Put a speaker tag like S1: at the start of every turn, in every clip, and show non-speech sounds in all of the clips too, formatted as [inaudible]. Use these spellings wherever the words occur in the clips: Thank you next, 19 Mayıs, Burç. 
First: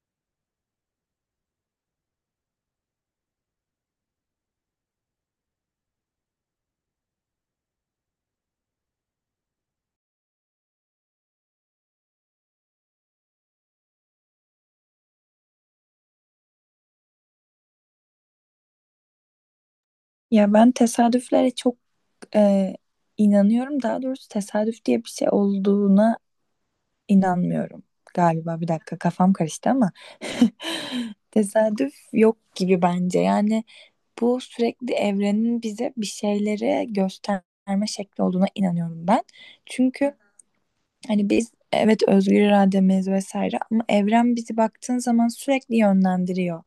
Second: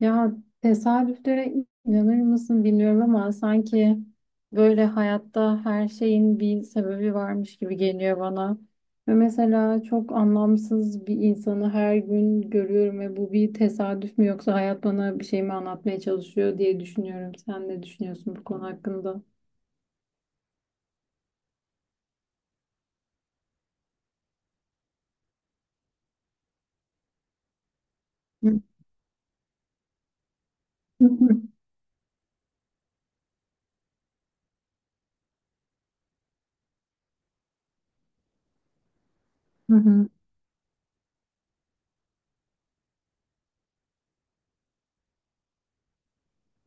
S1: Ya tesadüflere inanır mısın bilmiyorum ama sanki böyle hayatta her şeyin bir sebebi varmış gibi geliyor bana. Ve mesela çok anlamsız bir insanı her gün görüyorum ve bu bir tesadüf mü yoksa hayat bana bir şey mi anlatmaya çalışıyor diye düşünüyorum. Sen ne düşünüyorsun bu konu hakkında?
S2: Ya ben tesadüflere çok e, inanıyorum. Daha doğrusu tesadüf diye bir şey olduğuna inanmıyorum
S1: Hı
S2: galiba. Bir dakika kafam karıştı ama
S1: hı
S2: [laughs] tesadüf yok gibi bence. Bu sürekli evrenin bize bir şeyleri gösterme şekli olduğuna inanıyorum ben.
S1: hı hı.
S2: Çünkü hani biz, evet, özgür irademiz vesaire, ama evren bizi baktığın zaman sürekli yönlendiriyor.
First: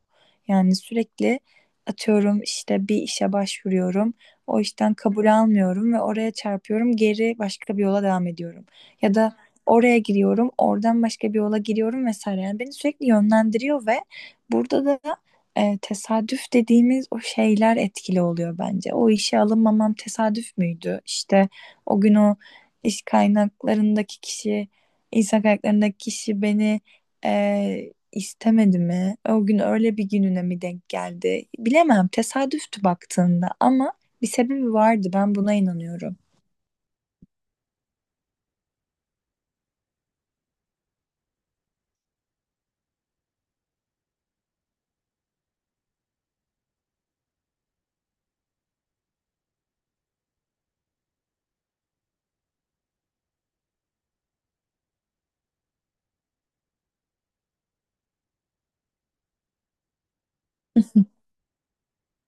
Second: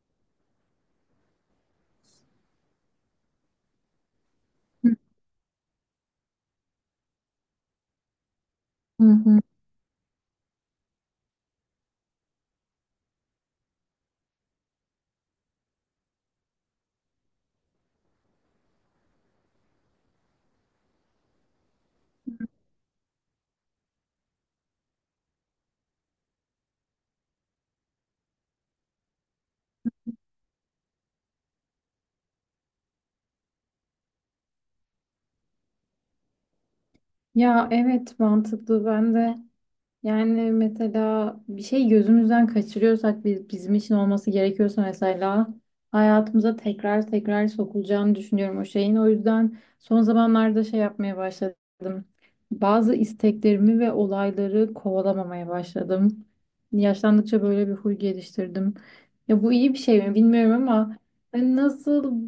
S2: Yani sürekli atıyorum, işte bir işe başvuruyorum. O işten kabul almıyorum ve oraya çarpıyorum. Geri başka bir yola devam ediyorum.
S1: Hı
S2: Ya da
S1: hı.
S2: oraya giriyorum, oradan başka bir yola giriyorum vesaire. Yani beni sürekli yönlendiriyor ve burada da tesadüf dediğimiz o şeyler etkili oluyor bence. O işe alınmamam tesadüf müydü? İşte o gün o iş kaynaklarındaki kişi, insan kaynaklarındaki kişi beni istemedi mi? O gün öyle bir gününe mi denk geldi? Bilemem. Tesadüftü baktığında ama bir sebebi vardı. Ben buna inanıyorum.
S1: Ya, evet, mantıklı. Ben de. Yani mesela bir şey gözümüzden kaçırıyorsak biz, bizim için olması gerekiyorsa, mesela hayatımıza tekrar tekrar sokulacağını düşünüyorum o şeyin. O yüzden son zamanlarda şey yapmaya başladım. Bazı isteklerimi ve olayları kovalamamaya başladım. Yaşlandıkça böyle bir huy geliştirdim. Ya bu iyi bir şey mi bilmiyorum ama hani nasıl,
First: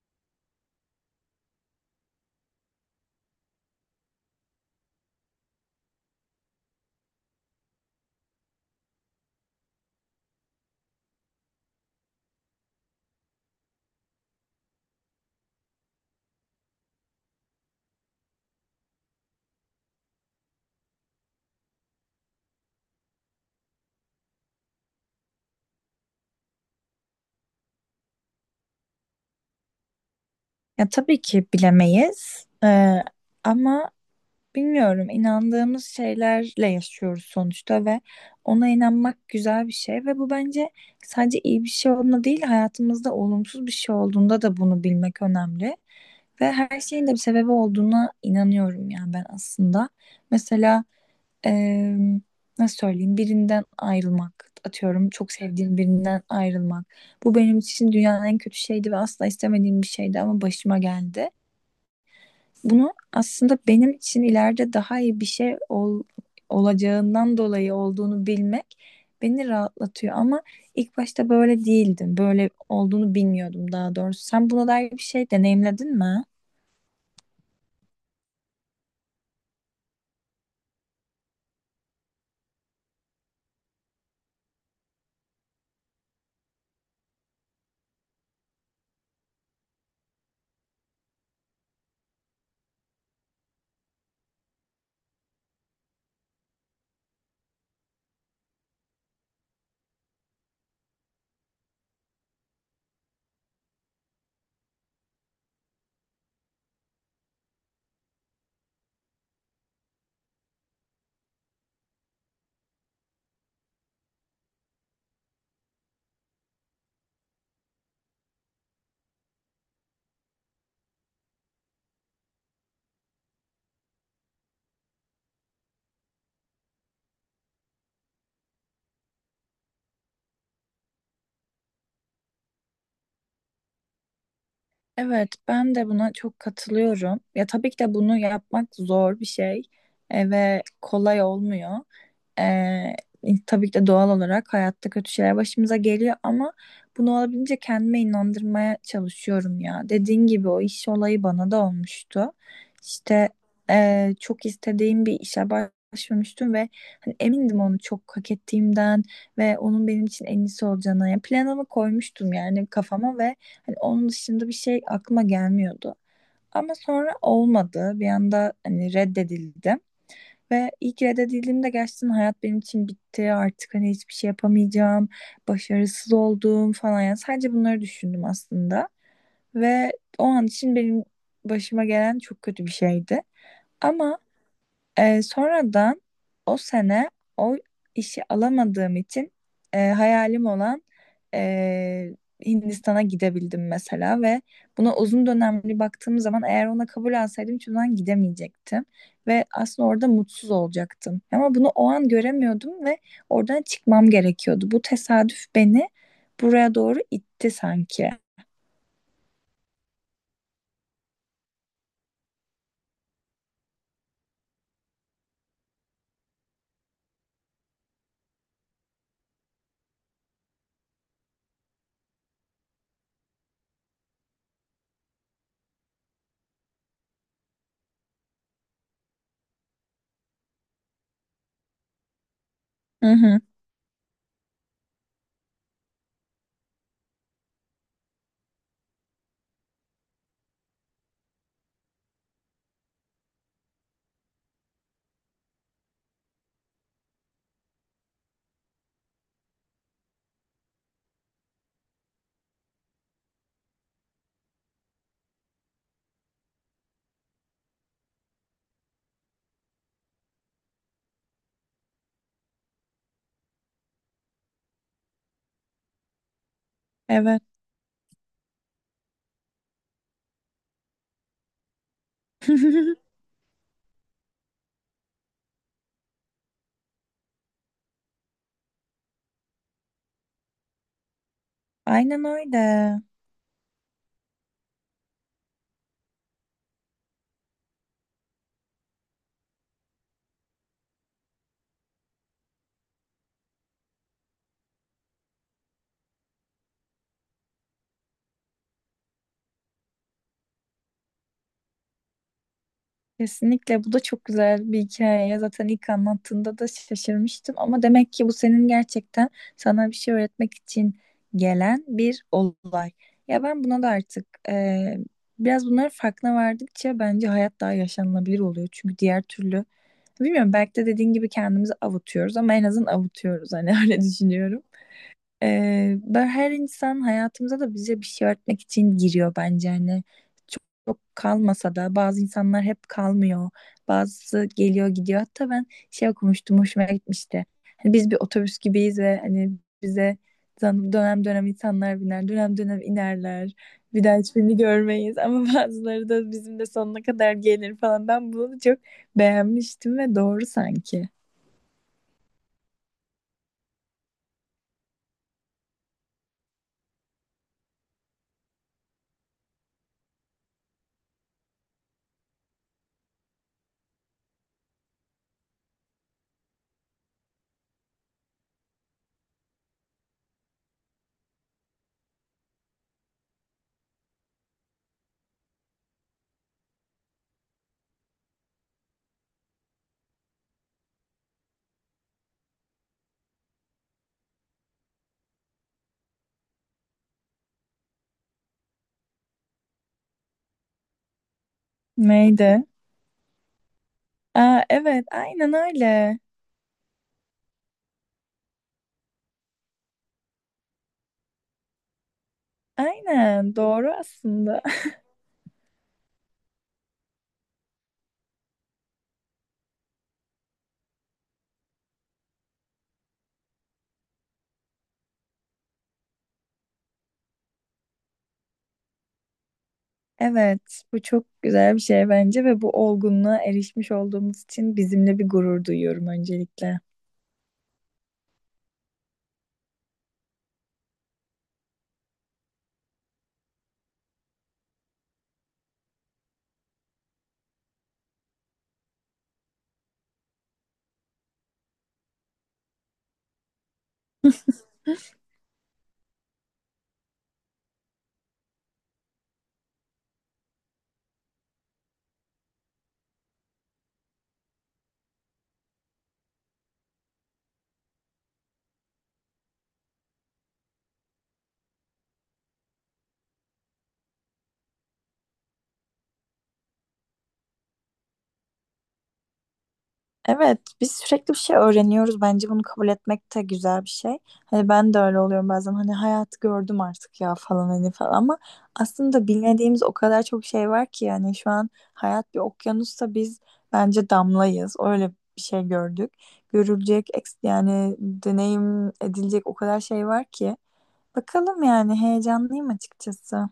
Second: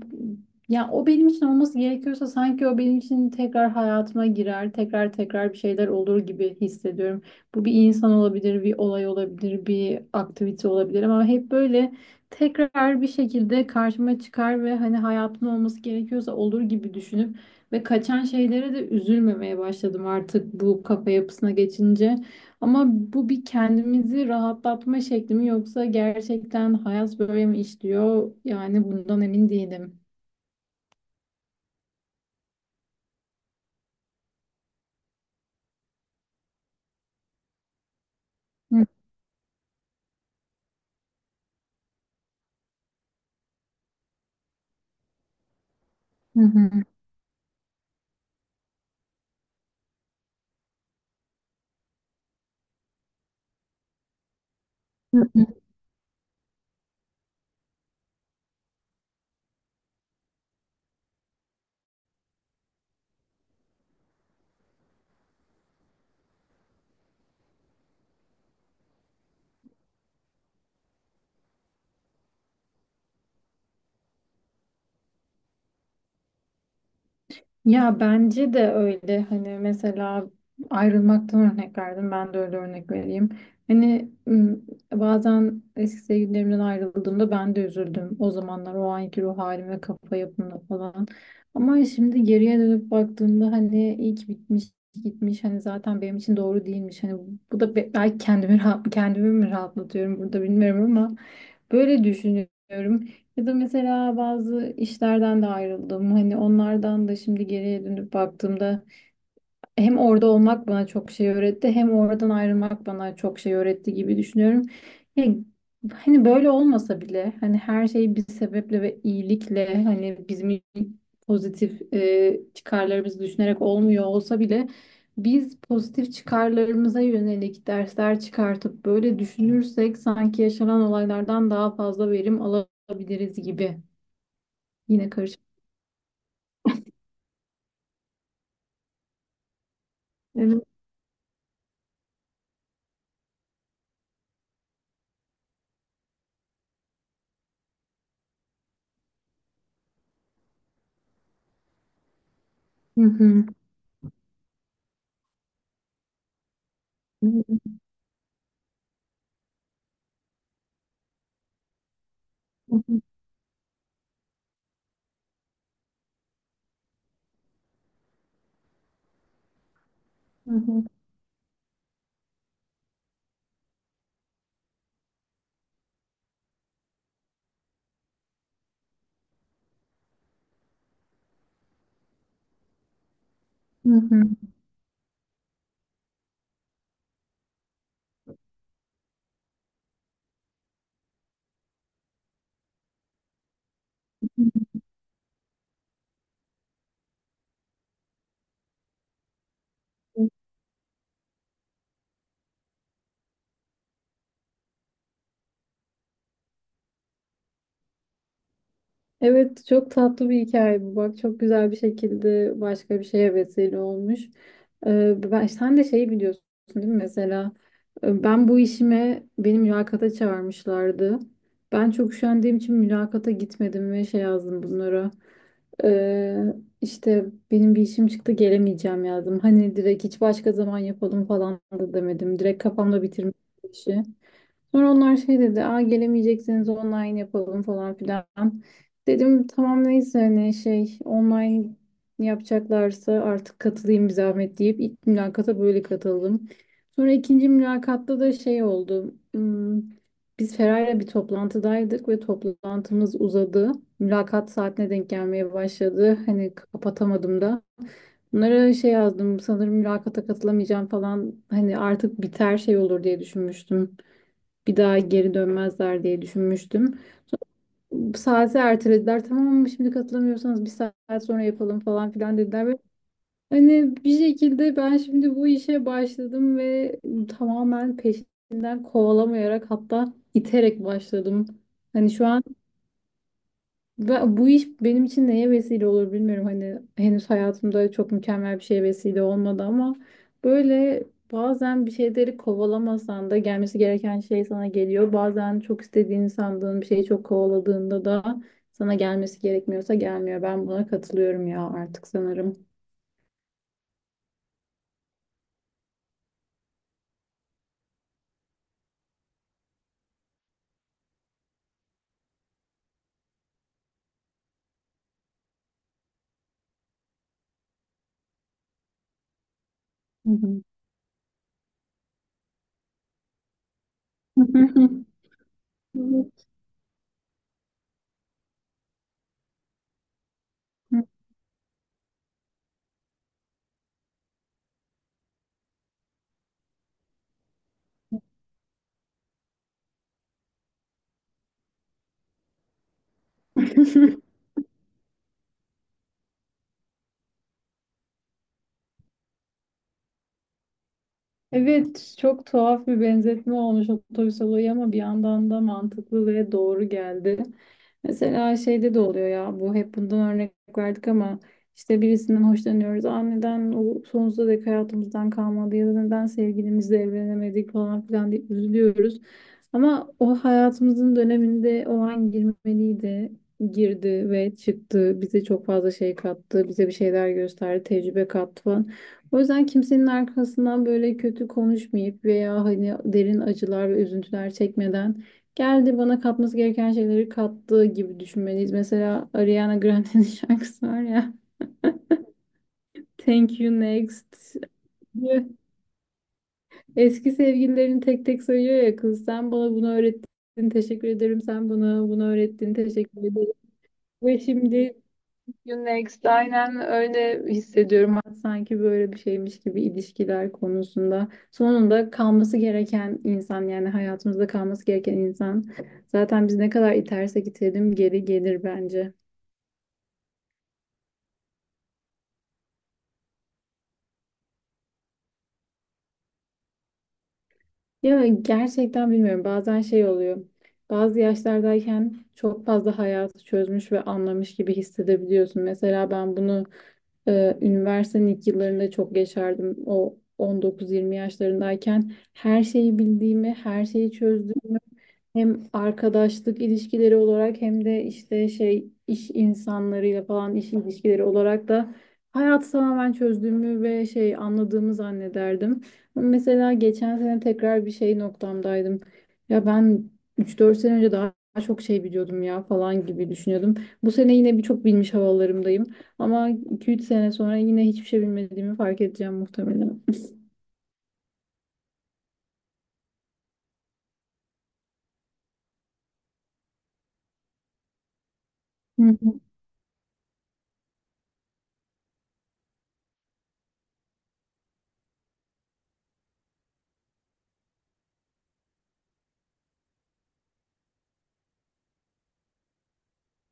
S1: ya o benim için olması gerekiyorsa sanki o benim için tekrar hayatıma girer, tekrar tekrar bir şeyler olur gibi hissediyorum. Bu bir insan olabilir, bir olay olabilir, bir aktivite olabilir ama hep böyle tekrar bir şekilde karşıma çıkar ve hani hayatın olması gerekiyorsa olur gibi düşünüp ve kaçan şeylere de üzülmemeye başladım artık bu kafa yapısına geçince. Ama bu bir kendimizi rahatlatma şekli mi yoksa gerçekten hayat böyle mi işliyor? Yani bundan emin değilim.
S2: Ya tabii ki bilemeyiz. Ama bilmiyorum, inandığımız şeylerle yaşıyoruz sonuçta ve ona
S1: Hı
S2: inanmak güzel bir şey, ve bu bence sadece iyi bir şey olduğunda değil, hayatımızda olumsuz bir şey olduğunda da bunu bilmek önemli. Ve
S1: hı.
S2: her şeyin de bir sebebi olduğuna inanıyorum yani ben aslında. Mesela eee, nasıl söyleyeyim, birinden ayrılmak, atıyorum çok
S1: Hı.
S2: sevdiğim birinden ayrılmak. Bu benim için dünyanın en kötü şeydi ve asla istemediğim bir şeydi ama başıma geldi. Bunu aslında benim için ileride daha iyi bir şey olacağından dolayı olduğunu bilmek beni rahatlatıyor. Ama ilk başta böyle değildim. Böyle olduğunu bilmiyordum daha doğrusu. Sen buna dair bir şey deneyimledin mi?
S1: Ya bence de öyle, hani mesela ayrılmaktan örnek verdim, ben de öyle örnek vereyim. Hani bazen eski sevgililerimden ayrıldığımda ben de üzüldüm o zamanlar o anki ruh halim ve kafa yapımla falan. Ama şimdi geriye dönüp baktığımda hani iyi ki bitmiş gitmiş, hani zaten benim için doğru değilmiş. Hani bu da belki kendimi mi rahatlatıyorum burada bilmiyorum ama böyle düşünüyorum. Ya da mesela bazı işlerden de ayrıldım. Hani onlardan da şimdi geriye dönüp baktığımda hem orada olmak bana çok şey öğretti hem oradan ayrılmak bana çok şey öğretti gibi düşünüyorum. Ya, hani böyle olmasa bile hani her şey bir sebeple ve iyilikle hani bizim pozitif çıkarlarımızı düşünerek olmuyor olsa bile biz pozitif çıkarlarımıza yönelik dersler çıkartıp böyle düşünürsek sanki yaşanan olaylardan daha fazla verim alabiliriz gibi. Yine
S2: Evet,
S1: karışık.
S2: ben de buna çok katılıyorum. Ya tabii ki de bunu yapmak zor bir şey, ve
S1: Evet.
S2: kolay olmuyor. Tabii ki de doğal olarak hayatta kötü şeyler başımıza geliyor, ama bunu olabildiğince kendime inandırmaya çalışıyorum ya. Dediğin gibi o iş olayı bana da olmuştu.
S1: Hı
S2: İşte
S1: hı.
S2: çok istediğim bir işe başvurmuştum ve hani
S1: Hı hı.
S2: emindim onu çok hak ettiğimden ve onun benim için en iyisi olacağına. Yani planımı koymuştum yani
S1: Hı hı.
S2: kafama, ve hani onun dışında bir şey aklıma gelmiyordu. Ama sonra olmadı. Bir anda hani reddedildim. Ve
S1: Hı
S2: ilk reddedildiğimde gerçekten hayat benim için bitti. Artık hani hiçbir şey yapamayacağım. Başarısız oldum falan. Yani sadece bunları düşündüm aslında. Ve o an için benim başıma gelen çok kötü bir şeydi. Ama
S1: hı.
S2: sonradan o sene o işi alamadığım için hayalim olan, e, Hindistan'a gidebildim mesela, ve
S1: Hı
S2: buna uzun dönemli baktığım zaman eğer ona kabul alsaydım hiçbir zaman gidemeyecektim ve aslında orada
S1: hı.
S2: mutsuz olacaktım. Ama bunu o an göremiyordum ve oradan çıkmam gerekiyordu. Bu tesadüf beni buraya doğru itti sanki.
S1: Evet, çok tatlı bir hikaye bu. Bak, çok güzel bir şekilde başka bir şeye vesile olmuş. Sen de şeyi biliyorsun değil mi? Mesela ben bu işime beni mülakata çağırmışlardı. Ben çok üşendiğim için mülakata gitmedim ve şey yazdım bunlara. Ee, işte benim bir işim çıktı, gelemeyeceğim yazdım. Hani direkt hiç başka zaman yapalım falan da demedim. Direkt kafamda
S2: Hı hı,
S1: bitirmiştim işi. Sonra onlar şey dedi, aa, gelemeyecekseniz online yapalım falan filan. Dedim tamam neyse hani şey, online yapacaklarsa artık katılayım bir zahmet deyip ilk mülakata böyle katıldım. Sonra ikinci mülakatta da şey oldu. Biz Feray'la bir toplantıdaydık ve toplantımız uzadı. Mülakat saatine denk gelmeye başladı. Hani kapatamadım da. Bunlara şey yazdım sanırım, mülakata katılamayacağım falan, hani artık biter şey olur diye düşünmüştüm, bir daha geri dönmezler diye düşünmüştüm.
S2: evet.
S1: Saati ertelediler. Tamam ama şimdi katılamıyorsanız bir saat sonra yapalım falan filan dediler. Ve
S2: [laughs]
S1: hani bir şekilde ben şimdi bu işe başladım ve tamamen peşinden kovalamayarak, hatta iterek başladım. Hani
S2: Aynen
S1: şu an
S2: öyle.
S1: bu iş benim için neye vesile olur bilmiyorum. Hani henüz hayatımda çok mükemmel bir şeye vesile olmadı ama böyle bazen bir şeyleri kovalamasan da gelmesi gereken şey sana geliyor. Bazen çok istediğini sandığın bir şeyi çok kovaladığında da sana gelmesi gerekmiyorsa gelmiyor. Ben buna katılıyorum ya artık sanırım.
S2: Kesinlikle bu da çok güzel bir hikaye. Zaten ilk anlattığında da şaşırmıştım, ama demek ki bu senin gerçekten sana bir şey öğretmek için gelen bir olay. Ya ben buna da artık biraz bunların farkına vardıkça bence hayat daha yaşanılabilir oluyor. Çünkü diğer türlü bilmiyorum,
S1: Hı
S2: belki de dediğin gibi kendimizi avutuyoruz ama en azından avutuyoruz hani. [laughs] Öyle düşünüyorum. Ben
S1: hı.
S2: her insan hayatımıza da bize bir şey öğretmek için giriyor bence, hani çok, çok kalmasa da. Bazı insanlar hep kalmıyor, bazısı geliyor gidiyor. Hatta ben şey okumuştum, hoşuma gitmişti: hani biz bir otobüs gibiyiz ve hani bize dönem dönem insanlar biner, dönem dönem inerler, bir daha
S1: [laughs]
S2: hiçbirini görmeyiz, ama [laughs] bazıları da bizim de sonuna kadar gelir falan. Ben bunu çok beğenmiştim ve doğru sanki.
S1: Evet, çok tuhaf bir benzetme olmuş otobüs olayı, ama bir yandan da mantıklı ve doğru geldi. Mesela şeyde de oluyor ya, bu hep bundan örnek verdik ama işte birisinden hoşlanıyoruz. Aa, neden o sonsuza dek hayatımızdan kalmadı ya da neden sevgilimizle evlenemedik falan filan deyip üzülüyoruz. Ama o hayatımızın döneminde o an girmeliydi. Girdi ve çıktı. Bize çok fazla şey kattı. Bize bir şeyler gösterdi. Tecrübe kattı falan. O yüzden kimsenin arkasından böyle kötü konuşmayıp veya hani derin acılar ve üzüntüler çekmeden, geldi bana katması gereken şeyleri kattı gibi düşünmeliyiz. Mesela Ariana Grande'nin [laughs] şarkısı var ya.
S2: Neydi?
S1: Thank you next.
S2: Aa, evet aynen
S1: [laughs]
S2: öyle.
S1: Eski sevgililerini tek tek sayıyor ya kız. Sen bana bunu öğrettin, teşekkür ederim. Sen bana bunu öğrettin, teşekkür ederim.
S2: Aynen doğru
S1: Ve
S2: aslında. [laughs]
S1: şimdi you next. Aynen öyle hissediyorum. Sanki böyle bir şeymiş gibi ilişkiler konusunda. Sonunda kalması gereken insan, yani hayatımızda kalması gereken insan. Zaten biz ne kadar itersek itelim geri gelir bence.
S2: Evet, bu çok güzel bir şey bence, ve bu olgunluğa erişmiş olduğumuz için bizimle bir gurur duyuyorum öncelikle.
S1: Ya gerçekten bilmiyorum. Bazen şey oluyor. Bazı yaşlardayken çok fazla hayatı çözmüş ve anlamış gibi hissedebiliyorsun. Mesela ben bunu üniversitenin ilk yıllarında çok yaşardım. O 19-20 yaşlarındayken her şeyi bildiğimi, her şeyi çözdüğümü, hem arkadaşlık ilişkileri olarak hem de işte şey, iş insanlarıyla falan iş ilişkileri olarak da hayatı tamamen çözdüğümü ve şey anladığımı zannederdim. Ama mesela geçen sene tekrar bir şey noktamdaydım. Ya ben üç dört sene önce daha çok şey biliyordum ya falan gibi düşünüyordum. Bu sene yine birçok bilmiş havalarımdayım. Ama iki üç sene sonra yine hiçbir şey bilmediğimi fark edeceğim muhtemelen.
S2: Evet, biz sürekli bir şey öğreniyoruz bence, bunu kabul etmek de güzel bir şey. Hani ben de öyle oluyorum bazen, hani hayatı gördüm artık ya falan, hani falan, ama aslında
S1: [laughs]
S2: bilmediğimiz o kadar çok şey var ki. Yani şu an hayat bir okyanusta biz bence damlayız, öyle bir şey gördük. Görülecek yani deneyim edilecek o kadar şey var ki. Bakalım, yani heyecanlıyım açıkçası.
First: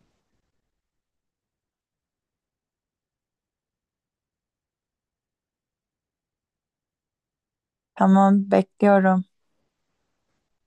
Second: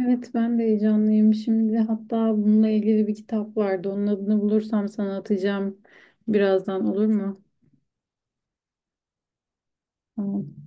S1: Evet, ben de heyecanlıyım. Şimdi hatta bununla ilgili bir kitap vardı. Onun adını bulursam sana atacağım birazdan, olur mu?
S2: Tamam, bekliyorum.
S1: Tamam.